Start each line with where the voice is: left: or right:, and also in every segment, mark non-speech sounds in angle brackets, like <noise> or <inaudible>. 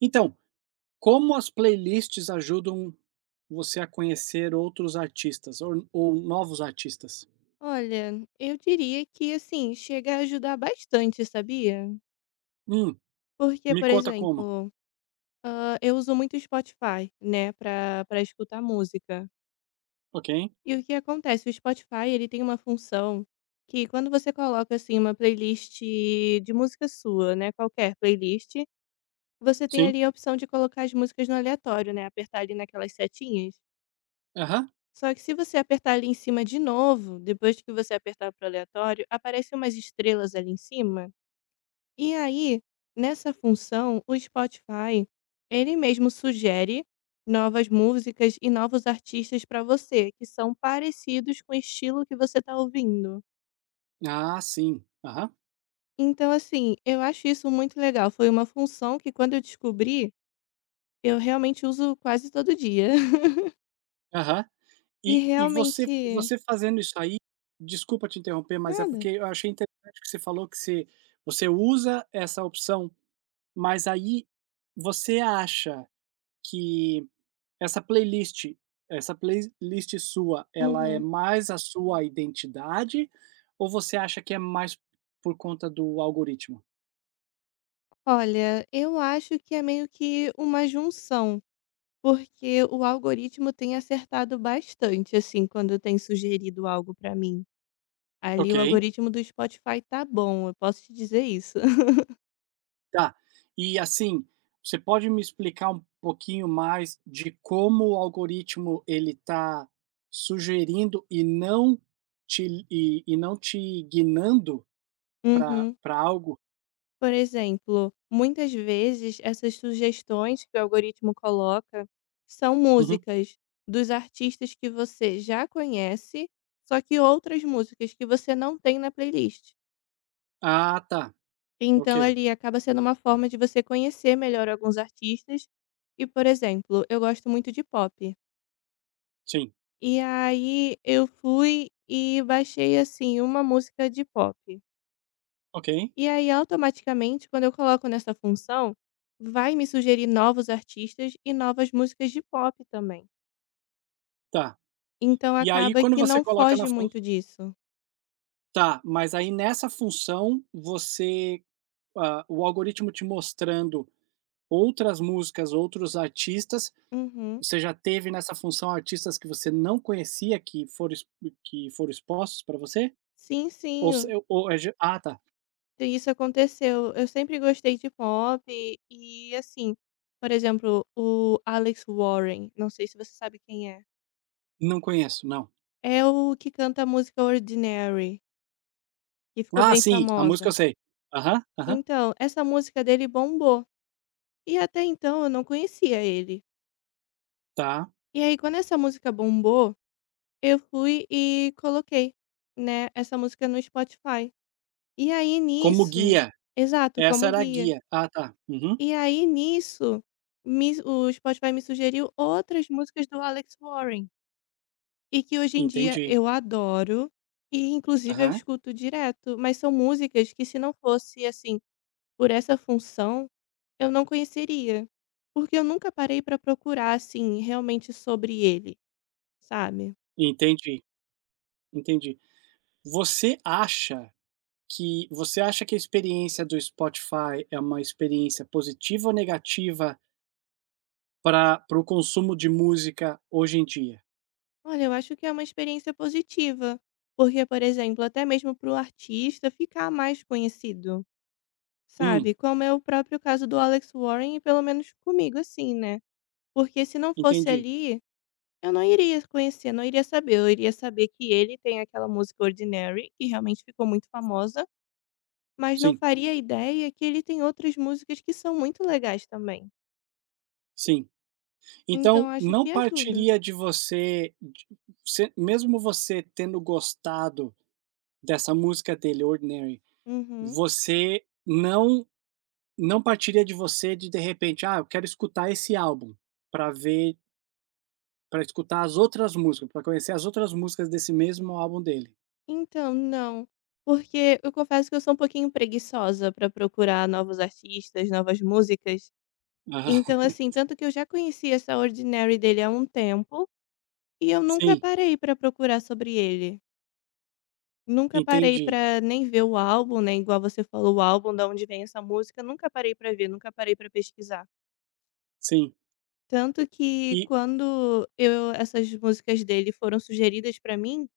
right: Então, como as playlists ajudam você a conhecer outros artistas ou novos artistas?
left: Olha, eu diria que assim, chega a ajudar bastante, sabia?
right: Hum,
left: Porque,
right: me
left: por
right: conta como.
left: exemplo, eu uso muito o Spotify, né, pra escutar música.
right: Ok,
left: E o que acontece? O Spotify, ele tem uma função que quando você coloca, assim, uma playlist de música sua, né, qualquer playlist, você tem
right: sim.
left: ali a opção de colocar as músicas no aleatório, né, apertar ali naquelas setinhas.
right: Aham.
left: Só que se você apertar ali em cima de novo, depois que você apertar pro aleatório, aparecem umas estrelas ali em cima. E aí, nessa função, o Spotify, ele mesmo sugere novas músicas e novos artistas para você, que são parecidos com o estilo que você tá ouvindo.
right: Ah, sim. Aham,
left: Então, assim, eu acho isso muito legal. Foi uma função que, quando eu descobri, eu realmente uso quase todo dia. <laughs>
right: aham.
left: E
right: E e você
left: realmente.
right: você fazendo isso aí desculpa te interromper, mas é
left: Nada.
right: porque eu achei interessante que você falou que você usa essa opção, mas aí você acha que Essa playlist essa playlist sua, ela é
left: Uhum.
right: mais a sua identidade ou você acha que é mais por conta do algoritmo?
left: Olha, eu acho que é meio que uma junção. Porque o algoritmo tem acertado bastante, assim, quando tem sugerido algo pra mim. Ali o
right: Ok.
left: algoritmo do Spotify tá bom, eu posso te dizer isso. <laughs>
right: Tá. E assim, você pode me explicar um pouquinho mais de como o algoritmo ele está sugerindo e não te guinando para
left: Uhum.
right: pra algo?
left: Por exemplo, muitas vezes essas sugestões que o algoritmo coloca são
right: Uhum.
left: músicas dos artistas que você já conhece, só que outras músicas que você não tem na playlist.
right: Ah, tá. Ok.
left: Então ali acaba sendo uma forma de você conhecer melhor alguns artistas. E, por exemplo, eu gosto muito de pop.
right: Sim.
left: E aí eu fui e baixei, assim, uma música de pop.
right: Ok.
left: E aí, automaticamente, quando eu coloco nessa função, vai me sugerir novos artistas e novas músicas de pop também.
right: Tá.
left: Então
right: E aí
left: acaba
right: quando
left: que
right: você
left: não
right: coloca na
left: foge
right: fun
left: muito disso.
right: Tá, mas aí nessa função você ah, o algoritmo te mostrando outras músicas, outros artistas,
left: Uhum.
right: você já teve nessa função artistas que você não conhecia que foram expostos para você?
left: Sim,
right: Ou
left: sim,
right: se ou é ge ah tá,
left: isso aconteceu. Eu sempre gostei de pop e assim, por exemplo, o Alex Warren, não sei se você sabe quem é.
right: não conheço, não.
left: É o que canta a música Ordinary, que ficou
right: Ah
left: bem
right: sim, a música eu
left: famosa.
right: sei. Aham, aham,
left: Então, essa música dele bombou, e até então eu não conhecia ele.
right: tá.
left: E aí quando essa música bombou, eu fui e coloquei, né, essa música no Spotify. E aí
right: Como
left: nisso
right: guia,
left: exato,
right: essa
left: como
right: era a
left: guia.
right: guia. Ah tá, uhum,
left: E aí nisso, me o Spotify me sugeriu outras músicas do Alex Warren, e que hoje em dia
right: entendi.
left: eu adoro, e inclusive eu
right: Aham,
left: escuto direto, mas são músicas que se não fosse, assim, por essa função eu não conheceria, porque eu nunca parei pra procurar, assim, realmente sobre ele, sabe.
right: entendi, entendi. Você acha você acha que a experiência do Spotify é uma experiência positiva ou negativa para o consumo de música hoje em dia?
left: Olha, eu acho que é uma experiência positiva, porque, por exemplo, até mesmo para o artista ficar mais conhecido,
right: Hum,
left: sabe, como é o próprio caso do Alex Warren, e pelo menos comigo, assim, né, porque se não fosse
right: entendi.
left: ali, eu não iria conhecer, não iria saber, eu iria saber que ele tem aquela música Ordinary, que realmente ficou muito famosa, mas não
right: Sim,
left: faria ideia que ele tem outras músicas que são muito legais também.
right: sim.
left: Então
right: Então
left: acho
right: não
left: que ajuda.
right: partiria de você mesmo você tendo gostado dessa música dele, Ordinary,
left: Uhum.
right: você não partiria de você de repente: "Ah, eu quero escutar esse álbum", para ver para escutar as outras músicas, para conhecer as outras músicas desse mesmo álbum dele?
left: Então, não, porque eu confesso que eu sou um pouquinho preguiçosa para procurar novos artistas, novas músicas.
right: Aham.
left: Então, assim,
right: <laughs>
left: tanto que eu já conhecia essa Ordinary dele há um tempo e eu nunca
right: Sim,
left: parei para procurar sobre ele. Nunca parei
right: entendi.
left: para nem ver o álbum, né, igual você falou, o álbum da onde vem essa música, nunca parei para ver, nunca parei para pesquisar.
right: Sim.
left: Tanto que
right: E
left: quando eu essas músicas dele foram sugeridas para mim,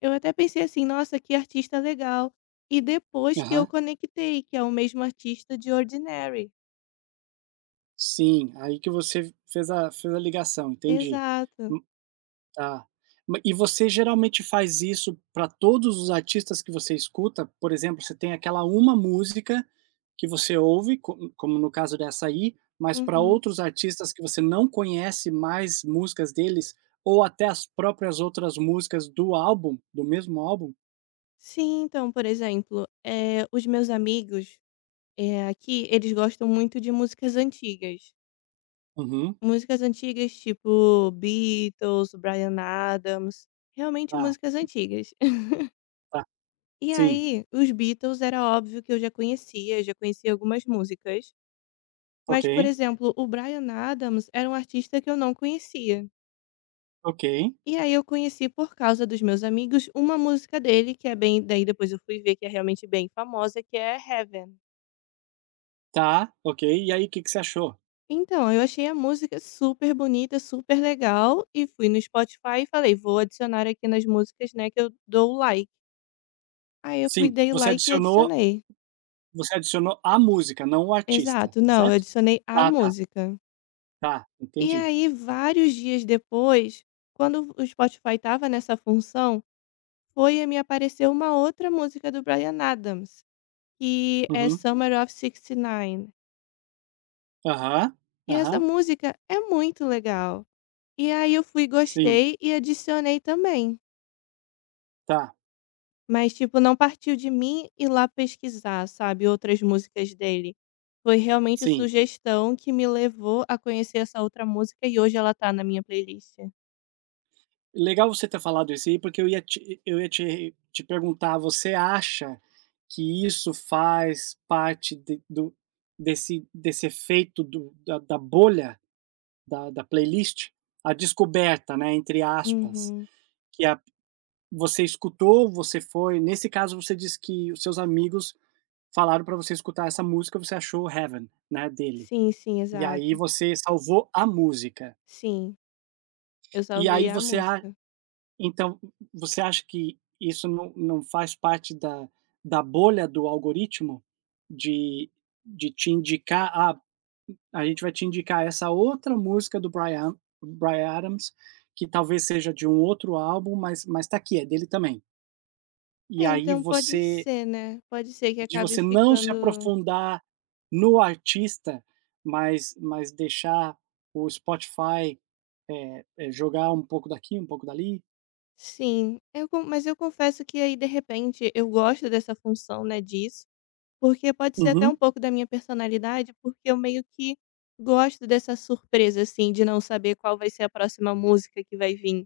left: eu até pensei assim: "Nossa, que artista legal". E depois que eu
right: aham.
left: conectei, que é o mesmo artista de Ordinary.
right: Sim, aí que você fez a ligação, entendi.
left: Exato.
right: Hum, tá. Ma e você geralmente faz isso para todos os artistas que você escuta? Por exemplo, você tem aquela uma música que você ouve, co como no caso dessa aí, mas para
left: Uhum.
right: outros artistas que você não conhece mais músicas deles, ou até as próprias outras músicas do álbum, do mesmo álbum?
left: Sim, então, por exemplo, os meus amigos, aqui, eles gostam muito de músicas antigas.
right: Uhum.
left: Músicas antigas tipo Beatles, Bryan Adams, realmente
right: Tá,
left: músicas antigas. <laughs>
right: tá.
left: E
right: Sim,
left: aí, os Beatles era óbvio que eu já conhecia algumas músicas, mas, por
right: ok.
left: exemplo, o Bryan Adams era um artista que eu não conhecia.
right: Ok,
left: E aí eu conheci por causa dos meus amigos uma música dele que é bem daí depois eu fui ver que é realmente bem famosa, que é Heaven.
right: tá, ok. E aí, o que que você achou?
left: Então, eu achei a música super bonita, super legal e fui no Spotify e falei: "Vou adicionar aqui nas músicas, né, que eu dou like". Aí eu fui,
right: Sim,
left: dei
right: você
left: like e
right: adicionou
left: adicionei.
right: você adicionou a música, não o artista,
left: Exato, não, eu
right: certo?
left: adicionei a
right: Ah, tá,
left: música.
right: tá,
left: E
right: entendi.
left: aí vários dias depois, quando o Spotify estava nessa função, foi e me apareceu uma outra música do Bryan Adams, que é
right: Uhum.
left: Summer of '69. E nove.
right: Aham,
left: E essa
right: aham,
left: música é muito legal. E aí eu fui,
right: sim,
left: gostei e adicionei também.
right: tá,
left: Mas, tipo, não partiu de mim ir lá pesquisar, sabe, outras músicas dele. Foi realmente
right: sim.
left: sugestão que me levou a conhecer essa outra música e hoje ela tá na minha playlist.
right: Legal você ter falado isso aí, porque eu ia te perguntar, você acha que isso faz parte de do desse efeito do da da bolha, da playlist? A descoberta, né, entre aspas,
left: Uhum.
right: que a Você escutou, você foi nesse caso você disse que os seus amigos falaram para você escutar essa música, você achou Heaven, né, dele.
left: Sim, sim,
right: E aí
left: exato.
right: você salvou a música.
left: Sim, eu
right: E
left: salvei
right: aí
left: a
right: você a
left: música.
right: então você acha que isso não faz parte da bolha do algoritmo? De de te indicar: "Ah, a gente vai te indicar essa outra música do Brian Adams, que talvez seja de um outro álbum, mas tá aqui, é dele também". E
left: É,
right: aí
left: então pode
right: você
left: ser, né, pode ser que
right: De
left: acabe
right: você não se
left: ficando
right: aprofundar no artista, mas deixar o Spotify, eh, jogar um pouco daqui, um pouco dali.
left: sim, eu con mas eu confesso que aí, de repente, eu gosto dessa função, né, disso, porque pode ser até um
right: Uhum,
left: pouco da minha personalidade, porque eu meio que gosto dessa surpresa, assim, de não saber qual vai ser a próxima música que vai vir,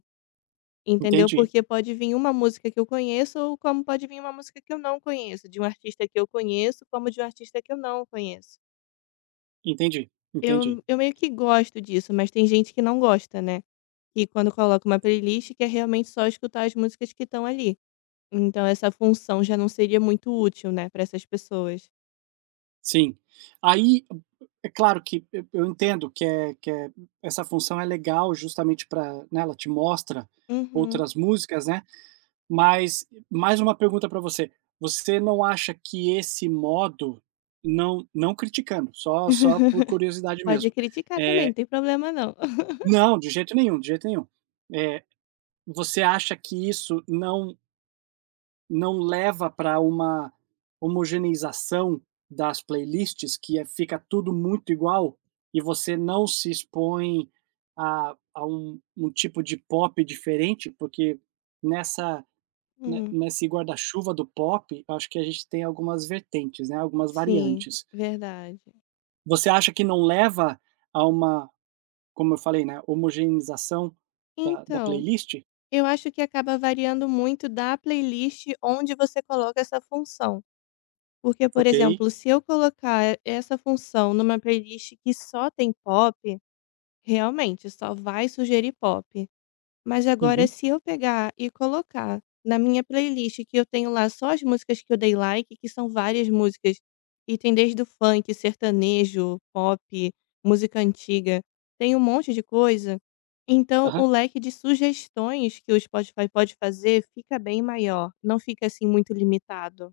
left: entendeu,
right: entendi,
left: porque pode vir uma música que eu conheço ou como pode vir uma música que eu não conheço, de um artista que eu conheço, como de um artista que eu não conheço. Eu
right: entendi.
left: eu meio que gosto disso, mas tem gente que não gosta, né. E quando coloco uma playlist que é realmente só escutar as músicas que estão ali. Então essa função já não seria muito útil, né, para essas pessoas.
right: Sim. Aí, é claro que eu entendo que essa função é legal justamente para né, ela te mostra
left: Uhum.
right: outras músicas, né, mas mais uma pergunta para você, você não acha que esse modo não não criticando, só por
left: <laughs>
right: curiosidade
left: Pode
right: mesmo,
left: criticar também,
right: eh
left: não tem problema não. <laughs>
right: não, de jeito nenhum, de jeito nenhum. Eh, você acha que isso não leva para uma homogeneização das playlists, que é fica tudo muito igual, e você não se expõe a um tipo de pop diferente? Porque nessa Ne
left: Hum,
right: nesse guarda-chuva do pop, acho que a gente tem algumas vertentes, né, algumas
left: sim,
right: variantes.
left: verdade.
right: Você acha que não leva a uma, como eu falei, né, homogeneização da
left: Então,
right: playlist?
left: eu acho que acaba variando muito da playlist onde você coloca essa função. Porque, por
right: Ok.
left: exemplo, se eu colocar essa função numa playlist que só tem pop, realmente só vai sugerir pop. Mas agora
right: Uhum.
left: se eu pegar e colocar na minha playlist que eu tenho lá só as músicas que eu dei like, que são várias músicas, e tem desde o funk, sertanejo, pop, música antiga, tem um monte de coisa, então o
right: Aham.
left: leque de sugestões que o Spotify pode fazer fica bem maior, não fica assim muito limitado,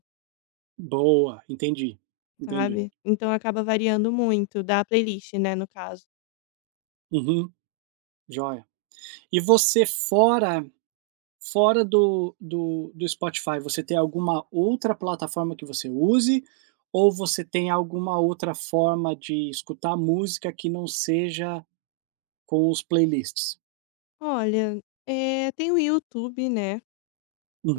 right: Boa, entendi, entendi.
left: sabe. Então acaba variando muito, da playlist, né, no caso.
right: Uhum, joia. E você fora fora do Spotify, você tem alguma outra plataforma que você use, ou você tem alguma outra forma de escutar música que não seja com os playlists?
left: Olha, tem o YouTube, né.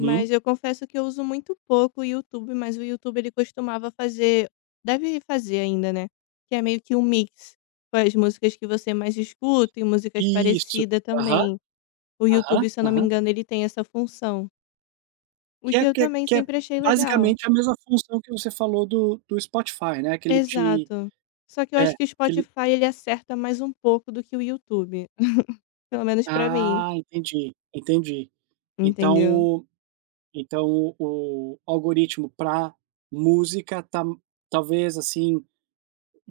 left: Mas eu confesso que eu uso muito pouco o YouTube, mas o YouTube ele costumava fazer, deve fazer ainda, né, que é meio que um mix com as músicas que você mais escuta e músicas
right: Isso.
left: parecidas
right: Aham,
left: também. O
right: aham,
left: YouTube, se eu não me
right: aham.
left: engano, ele tem essa função, o
right: Que é
left: que eu
right: que é
left: também
right: que é
left: sempre achei legal.
right: basicamente a mesma função que você falou do Spotify, né, que ele te
left: Exato. Só que eu
right: é,
left: acho que o
right: que ele
left: Spotify ele acerta mais um pouco do que o YouTube, <laughs> pelo menos pra mim,
right: ah, entendi, entendi. Então
left: entendeu.
right: o então o algoritmo para música tá talvez, assim,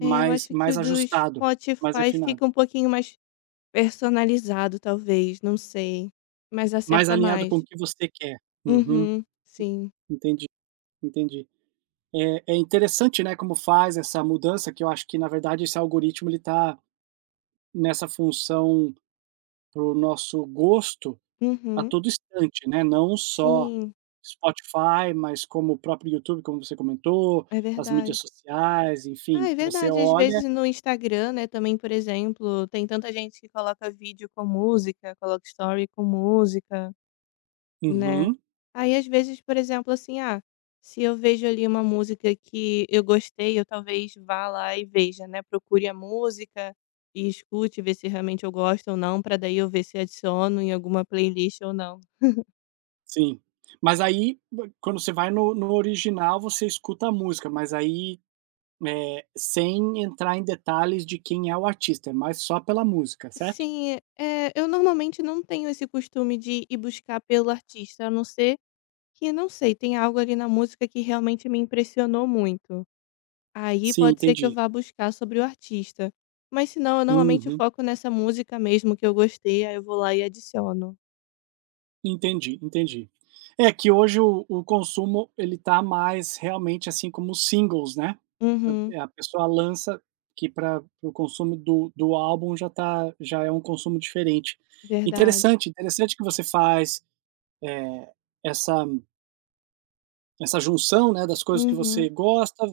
left: É, eu acho que
right: mais
left: o do
right: ajustado, mais
left: Spotify
right: refinado,
left: fica um pouquinho mais personalizado talvez, não sei, mas
right: mais
left: acerta
right: alinhado com o
left: mais.
right: que você quer. Uhum.
left: Uhum, sim.
right: Entendi, entendi. É interessante, né, como faz essa mudança que eu acho que na verdade esse algoritmo ele tá nessa função para o nosso gosto a
left: Uhum,
right: todo instante, né, não só
left: sim,
right: Spotify, mas como o próprio YouTube, como você comentou,
left: é
right: as
left: verdade.
right: mídias sociais,
left: Ah,
right: enfim,
left: é
right: você
left: verdade, às
right: olha
left: vezes no Instagram, né, também, por exemplo, tem tanta gente que coloca vídeo com música, coloca story com música. Né.
right: Uhum,
left: Aí, às vezes, por exemplo, assim, se eu vejo ali uma música que eu gostei, eu talvez vá lá e veja, né, procure a música e escute, ver se realmente eu gosto ou não, para daí eu ver se adiciono em alguma playlist ou não.
right: sim. Mas aí, quando você vai no original, você escuta a música, mas aí, eh, sem entrar em detalhes de quem é o artista, é mais só pela música, certo?
left: Sim, é eu normalmente não tenho esse costume de ir buscar pelo artista, a não ser que, não sei, tem algo ali na música que realmente me impressionou muito. Aí
right: Sim,
left: pode ser que eu
right: entendi.
left: vá buscar sobre o artista. Mas se não, eu normalmente
right: Uhum.
left: foco nessa música mesmo que eu gostei, aí eu vou lá e adiciono.
right: Entendi, entendi. É que hoje o consumo ele tá mais realmente, assim, como singles, né.
left: Uhum,
right: A pessoa lança que para o consumo do álbum já é um consumo diferente.
left: verdade.
right: Interessante, interessante que você faz, eh, essa essa junção, né, das coisas que você
left: Uhum,
right: gosta,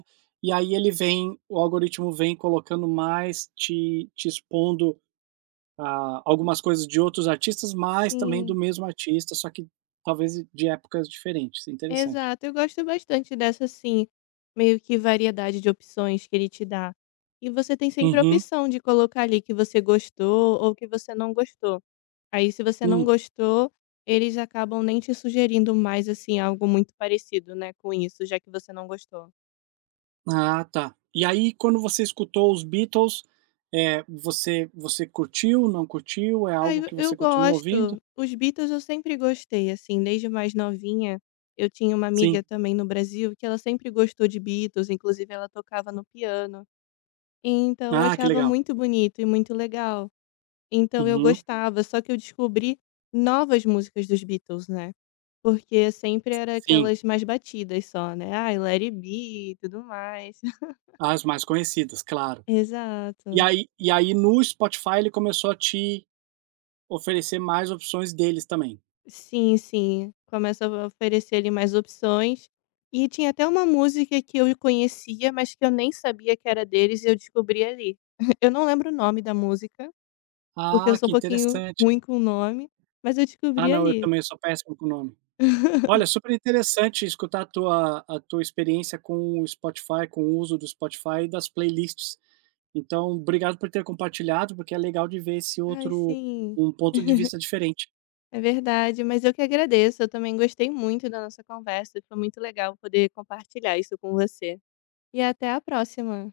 right: e aí ele vem o algoritmo vem colocando mais, te expondo ah, algumas coisas de outros artistas, mas também do
left: sim.
right: mesmo artista, só que talvez de épocas diferentes, interessante.
left: Exato, eu gosto bastante dessa, assim, meio que variedade de opções que ele te dá. E você tem sempre a
right: Uhum.
left: opção de colocar ali que você gostou ou que você não gostou. Aí, se você não
right: Hum.
left: gostou, eles acabam nem te sugerindo mais, assim, algo muito parecido, né, com isso, já que você não gostou.
right: Ah, tá. E aí quando você escutou os Beatles, eh, você curtiu, não curtiu? É
left: Ah,
right: algo
left: eu
right: que
left: eu
right: você continua ouvindo?
left: gosto. Os Beatles eu sempre gostei, assim, desde mais novinha, eu tinha uma amiga
right: Sim.
left: também no Brasil que ela sempre gostou de Beatles, inclusive ela tocava no piano. Então eu
right: Ah, que
left: achava
right: legal.
left: muito bonito e muito legal. Então eu
right: Uhum.
left: gostava, só que eu descobri novas músicas dos Beatles, né? Porque sempre era
right: Sim,
left: aquelas mais batidas só, né? Ai, Let It Be e tudo mais. <laughs>
right: as mais conhecidas, claro. E
left: Exato.
right: aí e aí no Spotify ele começou a te oferecer mais opções deles também?
left: Sim, sim. Começa a oferecer ali mais opções. E tinha até uma música que eu conhecia, mas que eu nem sabia que era deles e eu descobri ali. <laughs> Eu não lembro o nome da música, porque eu
right: Ah,
left: sou um
right: que
left: pouquinho
right: interessante.
left: ruim com o nome, mas eu
right: Ah
left: descobri
right: não, eu
left: ali.
right: também sou péssimo com o nome. Olha,
left: <laughs>
right: super interessante escutar a tua experiência com o Spotify, com o uso do Spotify e das playlists. Então, obrigado por ter compartilhado, porque é legal de ver esse
left: Ai,
right: outro
left: sim,
right: um ponto de vista diferente.
left: é verdade. Mas eu que agradeço. Eu também gostei muito da nossa conversa. Foi muito legal poder compartilhar isso com você. E até a próxima.